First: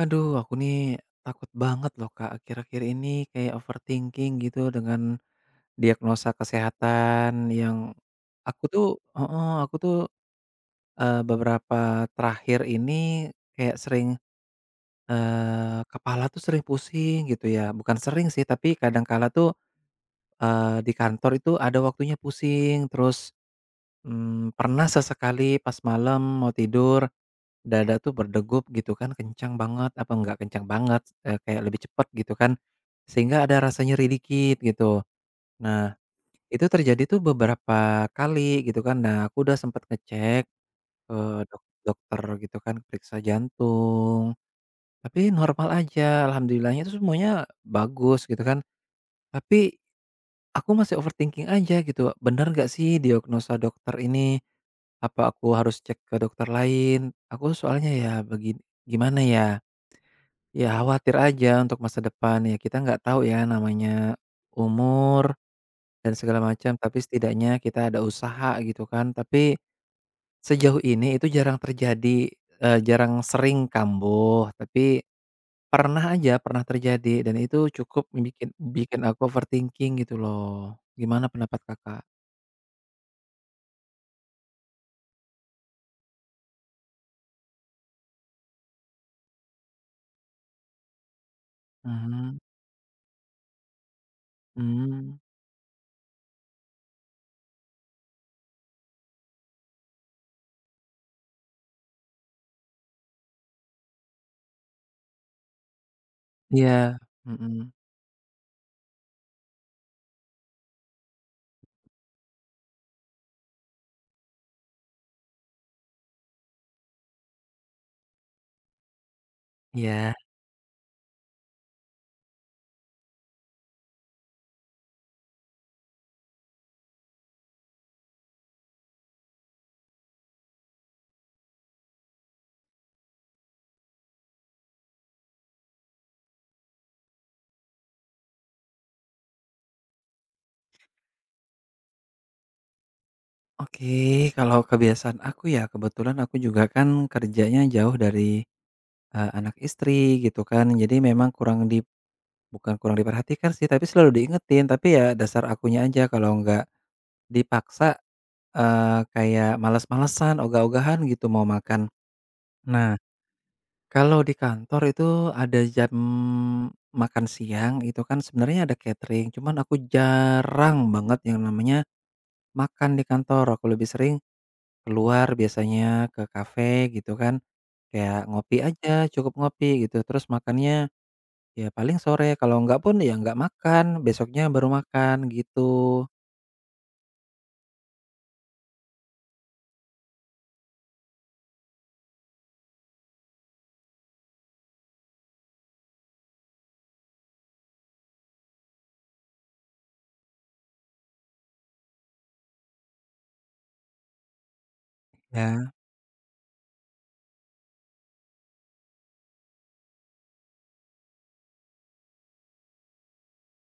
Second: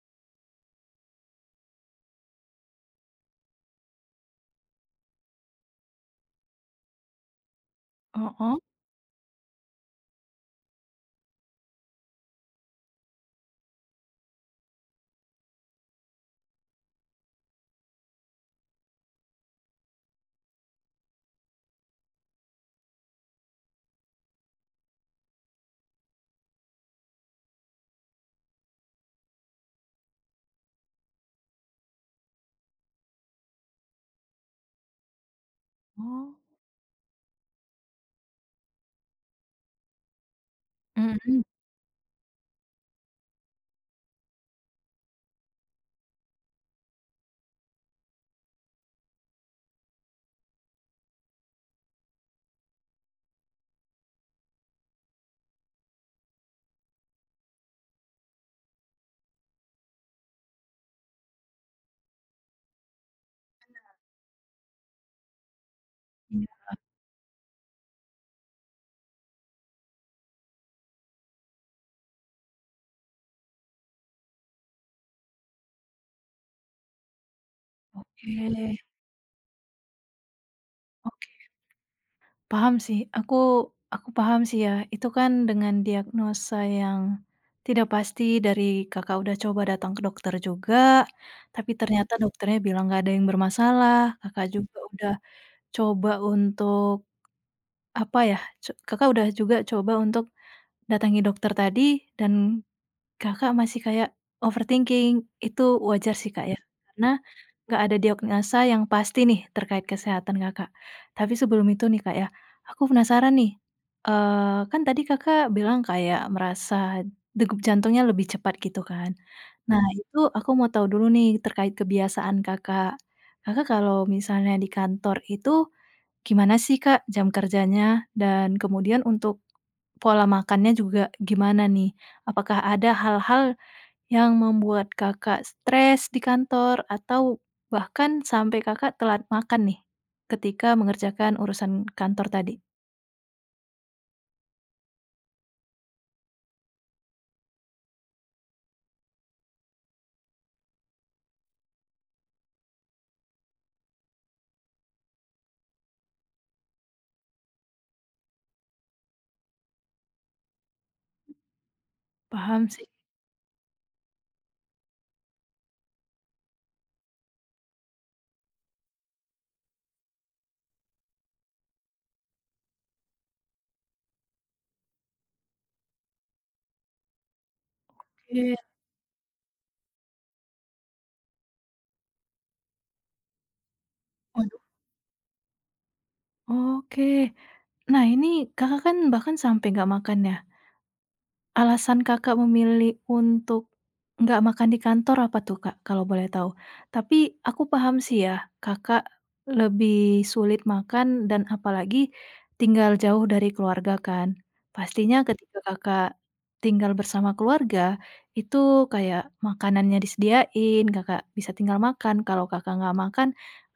Aduh, aku nih takut banget loh Kak, akhir-akhir ini kayak overthinking gitu dengan diagnosa kesehatan yang Heeh. aku tuh heeh, aku tuh, eee, beberapa terakhir ini kayak sering, kepala tuh sering pusing gitu ya, bukan sering sih, tapi kadang kala tuh, di kantor itu ada waktunya pusing, terus, pernah sesekali pas malam mau tidur dada tuh berdegup gitu kan kencang banget, apa enggak kencang banget, kayak lebih cepet gitu kan, sehingga ada rasa nyeri dikit gitu. Nah, Oh, itu terjadi tuh beberapa kali gitu kan. Nah, aku udah sempet ngecek ke Mhm, dokter gitu kan, periksa jantung, tapi normal aja, alhamdulillahnya itu semuanya bagus gitu kan. Tapi aku masih overthinking aja gitu, bener nggak sih diagnosa dokter ini? Apa aku harus cek ke dokter lain? Aku soalnya ya begin gimana ya? Ya khawatir aja untuk masa depan, ya kita nggak tahu ya namanya umur dan segala macam, tapi setidaknya kita ada usaha gitu kan. Tapi sejauh ini itu jarang terjadi, jarang sering kambuh, tapi pernah aja, pernah terjadi dan itu cukup iya, bikin oke bikin aku overthinking gitu loh. Gimana oke. pendapat Kakak? Paham sih, aku paham sih ya, itu kan dengan diagnosa yang tidak pasti dari Kakak udah coba datang ke dokter juga, tapi ternyata Mhm, dokternya bilang nggak ada yang bermasalah, Kakak juga udah hmm, coba untuk, apa ya, Kakak udah juga coba untuk datangi dokter tadi dan Kakak masih kayak overthinking, itu wajar sih, Kak, ya. iya, Karena mhm, nggak ada diagnosa yang pasti nih terkait kesehatan Kakak. Tapi sebelum itu nih, Kak, ya, aku penasaran nih, kan tadi Kakak bilang kayak merasa degup jantungnya lebih cepat gitu kan. Nah, Mhm. iya. Itu aku mau tahu dulu nih terkait kebiasaan Kakak. Kakak kalau misalnya di kantor itu gimana sih, Kak, jam kerjanya? Dan kemudian untuk pola makannya juga gimana nih? Apakah ada hal-hal yang membuat Kakak stres di kantor atau bahkan sampai Kakak telat makan nih, ketika mengerjakan urusan kantor tadi? Oke, kalau kebiasaan aku ya kebetulan aku juga kan kerjanya jauh dari eee, anak istri gitu kan. Jadi memang kurang di bukan kurang diperhatikan sih, tapi selalu diingetin. Tapi ya dasar akunya aja kalau nggak dipaksa, kayak malas malesan ogah-ogahan gitu mau makan. Paham sih? Nah, kalau di kantor itu ada jam makan siang itu kan sebenarnya ada catering, cuman aku jarang banget yang namanya makan di kantor. Aku lebih sering keluar biasanya ke kafe gitu kan, kayak Oke, ngopi aja, cukup ngopi gitu. Terus makannya ya paling sore, kalau enggak pun ya enggak makan, besoknya waduh. baru makan gitu. Oke. Nah ini Kakak kan bahkan sampai nggak makan ya? Alasan Kakak memilih untuk nggak makan di kantor apa tuh, Kak, kalau boleh tahu? Tapi aku paham sih ya, Kakak lebih sulit makan dan apalagi tinggal jauh dari keluarga kan. Pastinya ketika Ya, Kakak tinggal bersama keluarga, itu kayak makanannya disediain, Kakak bisa tinggal makan, kalau Kakak nggak makan,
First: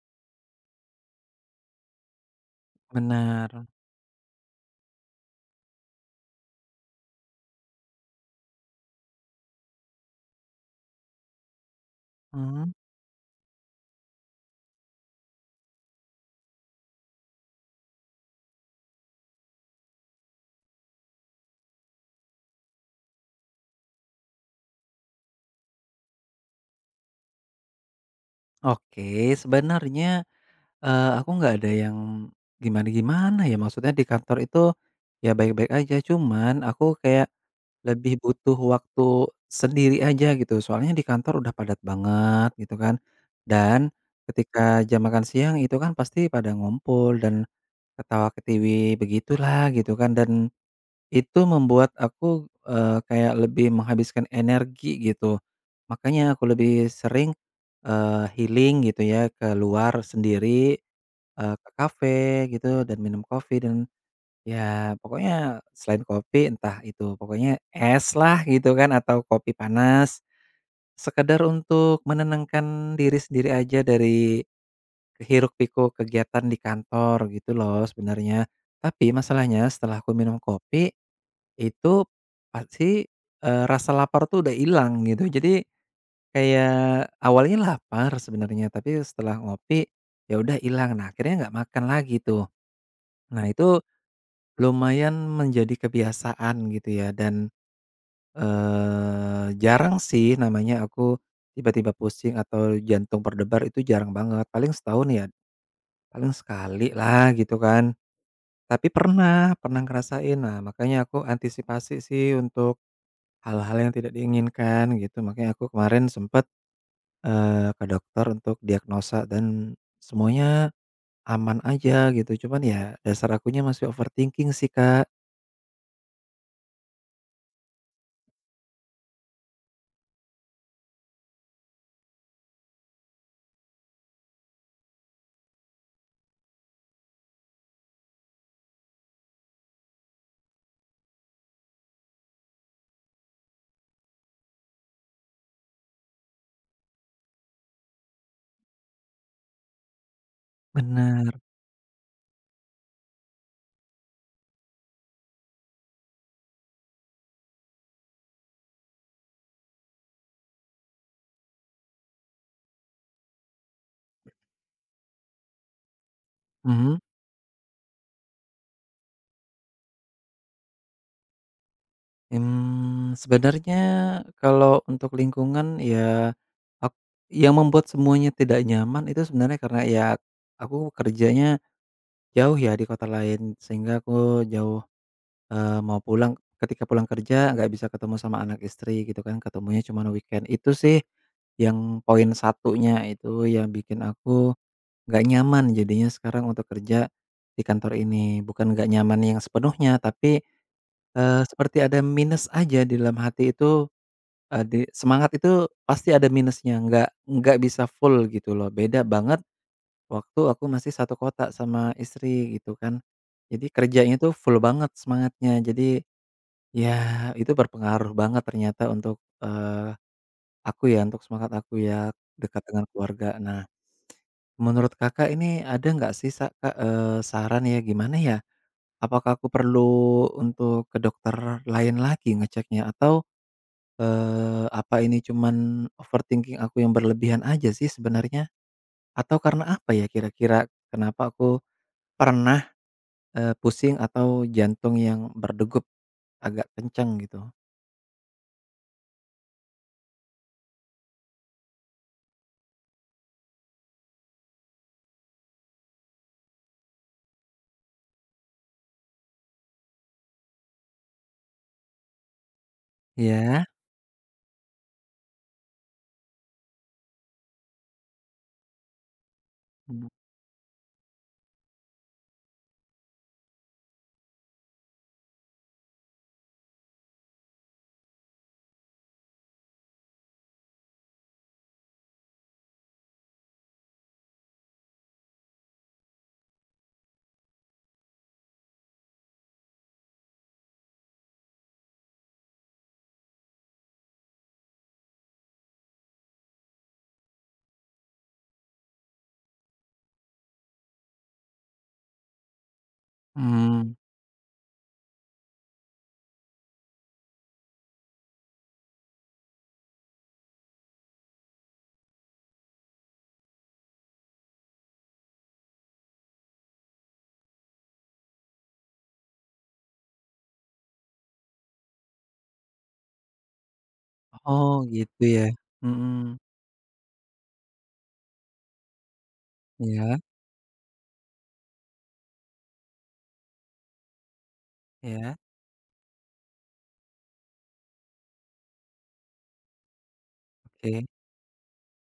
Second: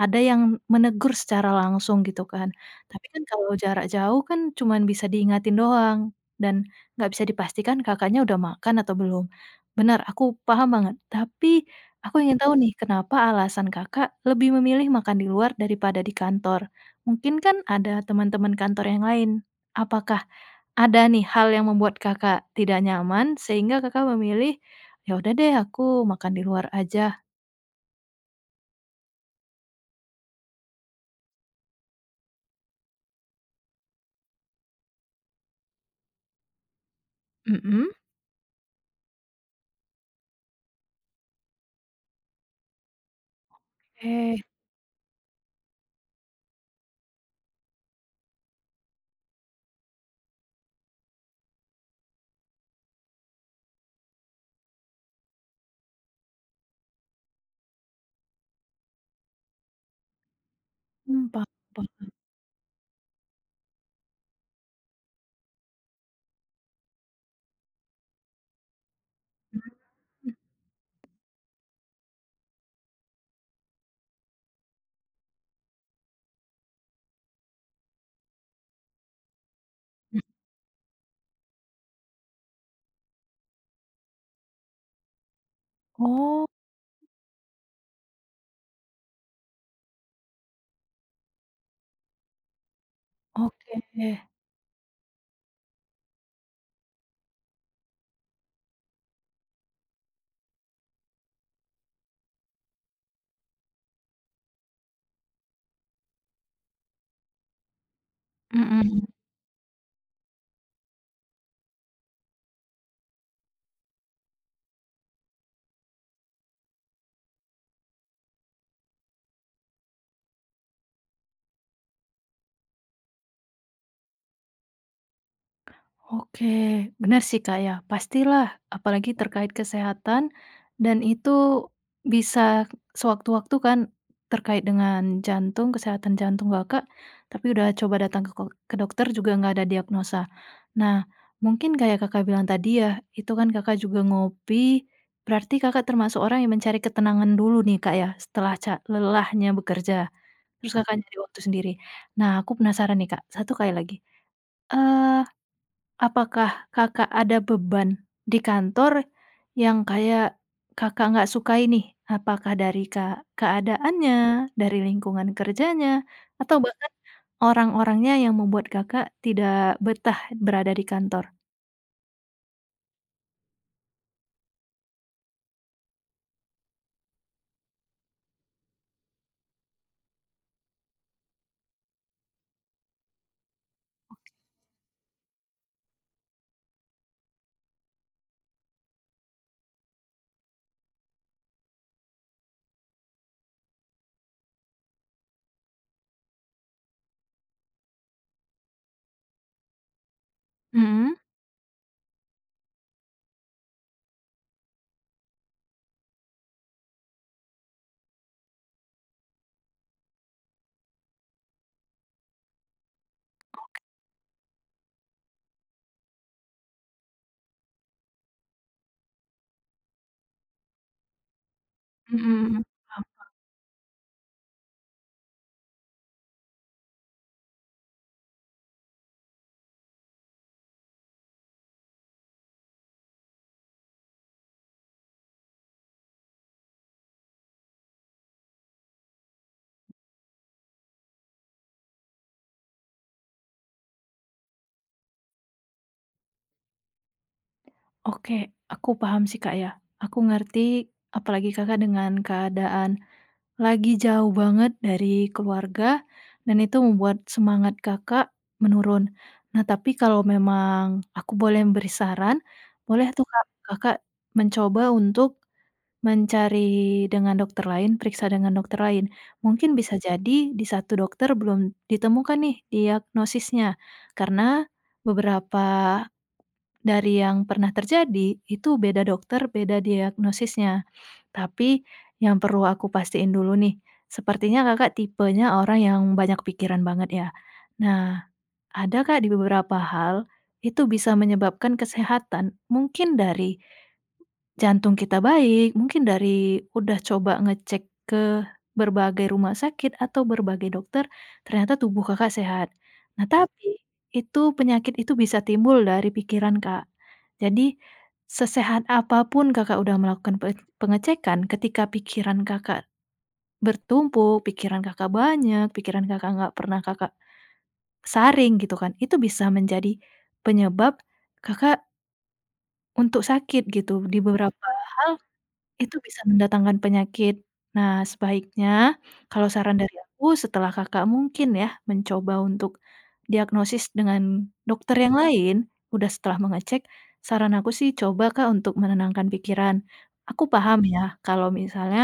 ada yang menegur secara langsung gitu kan. Tapi kan kalau benar. jarak jauh kan cuman bisa diingatin doang dan nggak bisa dipastikan Kakaknya udah makan atau belum. Benar, aku paham banget. Tapi aku ingin tahu nih, Mhm. kenapa alasan Kakak lebih memilih makan di luar daripada di kantor? Mungkin kan ada teman-teman kantor yang lain. Apakah ada nih hal yang membuat Kakak tidak nyaman sehingga Kakak memilih, "Ya udah deh aku makan di luar aja." Oke, sebenarnya, aku nggak ada yang gimana-gimana ya, maksudnya di kantor itu ya baik-baik aja, cuman aku kayak Mhm? lebih butuh waktu sendiri aja gitu, soalnya di kantor udah padat banget gitu kan. Dan Oke, ketika jam makan siang itu kan pasti pada ngumpul dan ketawa ketiwi begitulah gitu kan dan itu membuat aku, kayak lebih menghabiskan energi gitu. Makanya aku lebih sering, healing gitu ya, keluar sendiri, paham ke paham. kafe gitu dan minum kopi dan ya pokoknya selain kopi entah itu pokoknya es lah gitu kan atau kopi Mhm, panas, sekedar untuk menenangkan diri sendiri aja dari hiruk-pikuk kegiatan di kantor gitu loh sebenarnya. Tapi masalahnya setelah aku mhm. minum kopi itu pasti, rasa lapar tuh udah hilang gitu. Jadi Oh, kayak awalnya lapar sebenarnya, tapi setelah ngopi, ya udah hilang. Nah, akhirnya nggak makan lagi tuh. Nah, itu oke. lumayan menjadi kebiasaan gitu ya dan, jarang sih namanya aku tiba-tiba pusing atau jantung berdebar itu jarang banget. Paling setahun ya paling sekali lah gitu kan. Tapi Mhm. pernah pernah ngerasain. Nah, makanya aku antisipasi sih untuk hal-hal yang tidak diinginkan gitu makanya aku kemarin sempet, ke dokter untuk diagnosa dan semuanya aman aja gitu cuman ya dasar akunya masih overthinking sih, Kak. Oke, benar sih Kak ya, pastilah apalagi terkait kesehatan dan itu bisa sewaktu-waktu kan terkait dengan jantung, kesehatan jantung Kakak, tapi udah coba datang ke ke dokter juga nggak ada diagnosa. Nah, mungkin kayak Kakak bilang tadi ya, itu kan Kakak juga ngopi, berarti Kakak termasuk orang yang mencari ketenangan dulu nih Kak ya, setelah lelahnya bekerja, terus Kakak Mhm. Nyari waktu Benar. sendiri. Nah, aku penasaran nih Kak, satu kali lagi, apakah Kakak ada beban di kantor yang kayak Kakak nggak sukai nih? Apakah dari keadaannya, dari lingkungan kerjanya, atau bahkan Mhm, orang-orangnya yang membuat Kakak tidak betah berada di kantor? mmm, sebenarnya kalau untuk lingkungan ya ak yang membuat semuanya tidak nyaman itu sebenarnya karena ya aku kerjanya jauh ya di kota lain sehingga aku jauh eee, mau pulang ketika pulang kerja nggak bisa ketemu sama anak istri gitu kan, ketemunya cuman weekend. Itu sih yang poin satunya itu yang bikin aku nggak nyaman jadinya sekarang untuk kerja di kantor ini. Bukan nggak nyaman yang sepenuhnya, tapi, Mhm. Seperti ada minus aja di dalam hati itu, di semangat itu pasti ada minusnya, nggak bisa full gitu loh. Beda banget waktu aku masih satu kota sama istri gitu kan. Jadi kerjanya tuh full banget semangatnya. Jadi ya, itu berpengaruh banget ternyata untuk, aku ya, untuk semangat aku ya Mhm dekat mhm. dengan Paham. keluarga. Nah, menurut Kakak ini ada nggak sih sa Kak, saran ya, gimana ya, apakah aku perlu untuk ke dokter lain lagi ngeceknya atau, apa ini cuman overthinking aku yang berlebihan aja sih sebenarnya? Atau karena apa ya kira-kira kenapa aku pernah, pusing atau jantung yang berdegup agak kencang gitu? Oke, aku paham sih, Kak, ya. Aku ngerti, apalagi Kakak dengan keadaan lagi jauh banget dari keluarga dan itu membuat semangat Kakak menurun. Nah, tapi kalau memang aku boleh memberi saran, boleh tuh Kak, Ya. Kakak mencoba untuk mencari dengan dokter lain, periksa dengan dokter lain. Mungkin bisa jadi di satu dokter belum ditemukan nih diagnosisnya, karena beberapa dari yang pernah terjadi, itu beda dokter, beda diagnosisnya. Tapi yang perlu aku pastiin dulu nih, sepertinya Kakak tipenya orang yang banyak pikiran banget ya. Nah, ada Kak di beberapa hal, itu bisa menyebabkan kesehatan, mungkin dari jantung kita baik, mungkin dari udah coba ngecek ke berbagai rumah sakit atau berbagai dokter, ternyata tubuh Kakak sehat. Nah, tapi Mhm. itu penyakit itu bisa timbul dari pikiran, Kak. Jadi, sesehat apapun Kakak udah melakukan pengecekan, ketika pikiran Kakak bertumpuk, pikiran Kakak banyak, pikiran Kakak nggak pernah Kakak saring gitu kan, itu bisa menjadi penyebab Kakak untuk sakit gitu di beberapa Oh, hal gitu ya. itu bisa Mhm. mendatangkan penyakit. Nah, sebaiknya kalau saran dari Iya, aku setelah Kakak mungkin ya mencoba untuk diagnosis dengan dokter yang iya. lain, udah setelah mengecek, saran aku sih coba Kak untuk menenangkan pikiran. Aku paham ya Oke. kalau misalnya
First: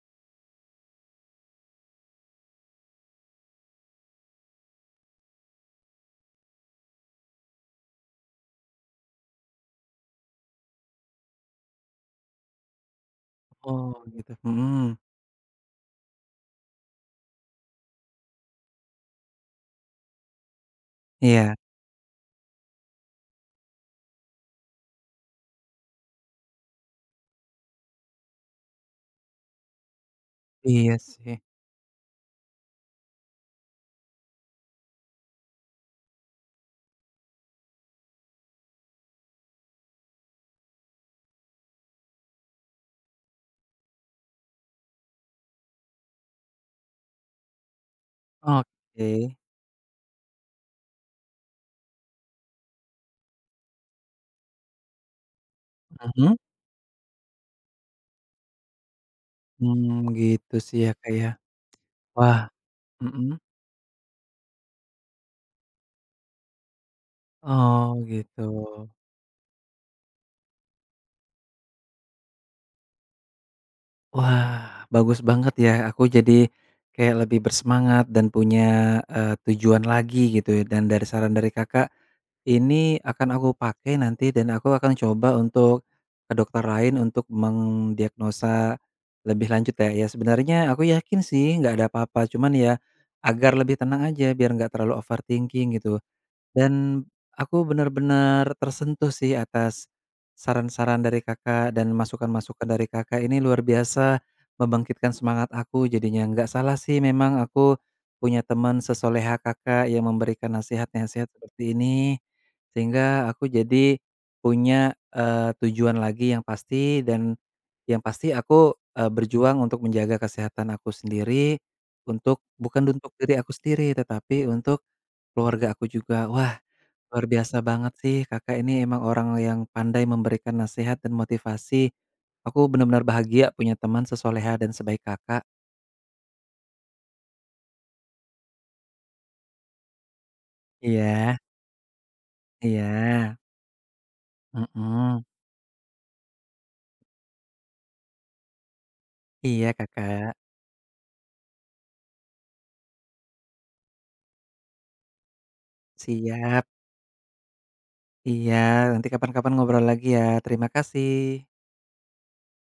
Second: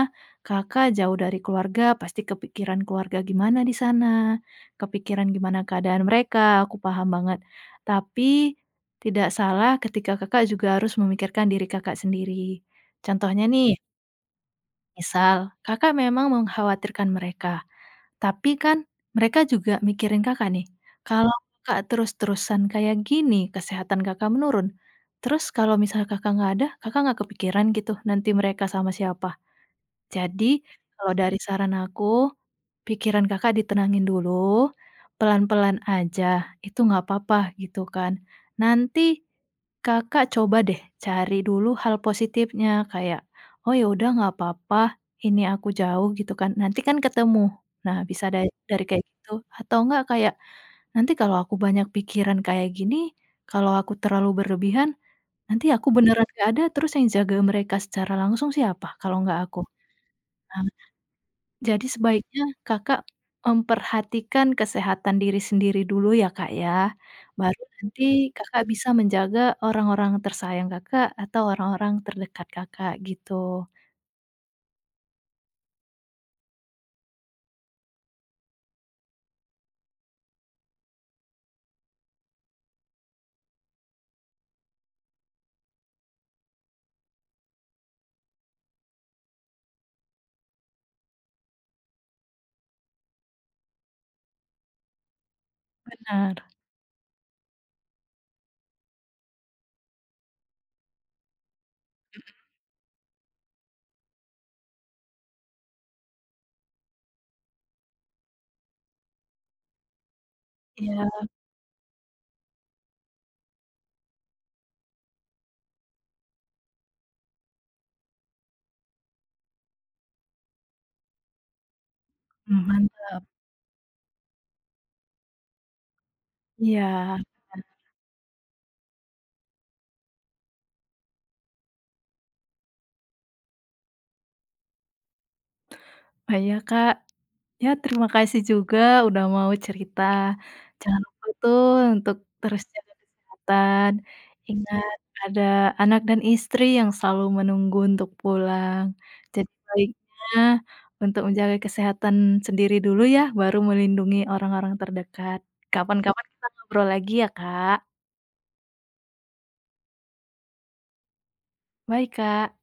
Kakak jauh dari keluarga, pasti kepikiran keluarga gimana di sana, kepikiran gimana keadaan mereka, aku paham banget. Tapi tidak salah ketika Kakak juga harus memikirkan diri Kakak sendiri. Contohnya nih, Oh, gitu. Mhm. misal Kakak memang mengkhawatirkan mereka, tapi kan mereka juga mikirin Kakak nih. Kalau Iya. Kakak terus-terusan kayak gini, kesehatan Kakak menurun. Terus kalau misal Kakak nggak ada, Kakak nggak kepikiran gitu nanti mereka sama siapa. Jadi, Iya kalau dari sih. saran aku, pikiran Kakak ditenangin dulu, pelan-pelan aja, itu nggak apa-apa gitu kan. Nanti Kakak coba deh cari dulu hal positifnya kayak, "Oh ya udah nggak apa-apa, ini aku jauh," gitu kan. Nanti kan ketemu. Nah bisa dari kayak Oke. gitu atau nggak kayak, "Nanti kalau aku banyak pikiran kayak gini, kalau aku terlalu berlebihan, nanti aku beneran Mhm. gak ada terus yang jaga mereka secara langsung siapa kalau nggak aku?" Mmm, gitu Nah sih ya, Kak, ya. jadi Wah, sebaiknya Kakak mhm. memperhatikan kesehatan diri sendiri dulu ya, Kak, ya. Baru Oh, nanti gitu. Kakak bisa menjaga orang-orang tersayang Kakak atau orang-orang terdekat Kakak gitu. Wah, bagus banget ya. Aku jadi kayak lebih bersemangat dan punya, tujuan lagi gitu ya dan dari saran dari Kakak ini akan aku pakai nanti dan aku akan coba untuk ke dokter lain untuk mendiagnosa lebih lanjut ya. Ya sebenarnya aku yakin sih nggak ada apa-apa, cuman ya agar lebih tenang aja biar nggak terlalu overthinking gitu. Benar. Dan aku benar-benar tersentuh sih atas saran-saran dari Kakak dan masukan-masukan dari Kakak ini luar biasa membangkitkan semangat aku jadinya. Nggak salah sih memang aku punya teman sesoleha Kakak yang memberikan Iya, nasihat-nasihat seperti ini, sehingga aku jadi punya, tujuan lagi yang pasti dan yang pasti aku, berjuang untuk menjaga kesehatan aku sendiri, untuk bukan mhm, untuk diri aku sendiri, tetapi untuk keluarga aku juga. Wah, iya. luar biasa banget sih Kakak ini emang orang yang pandai memberikan nasihat dan motivasi. Aku benar-benar bahagia punya teman sesoleha dan sebaik Kakak. Bahaya, Kak. Ya, terima kasih juga udah mau cerita. Jangan lupa Iya, tuh untuk terus jaga iya, kesehatan. Ingat mhm, ada anak dan istri yang selalu menunggu untuk pulang. Jadi iya baiknya Kakak, untuk menjaga kesehatan sendiri dulu ya, baru melindungi orang-orang terdekat. Kapan-kapan kita siap, ngobrol lagi ya, Kak. iya nanti kapan-kapan ngobrol lagi ya, terima kasih. Baik Kak.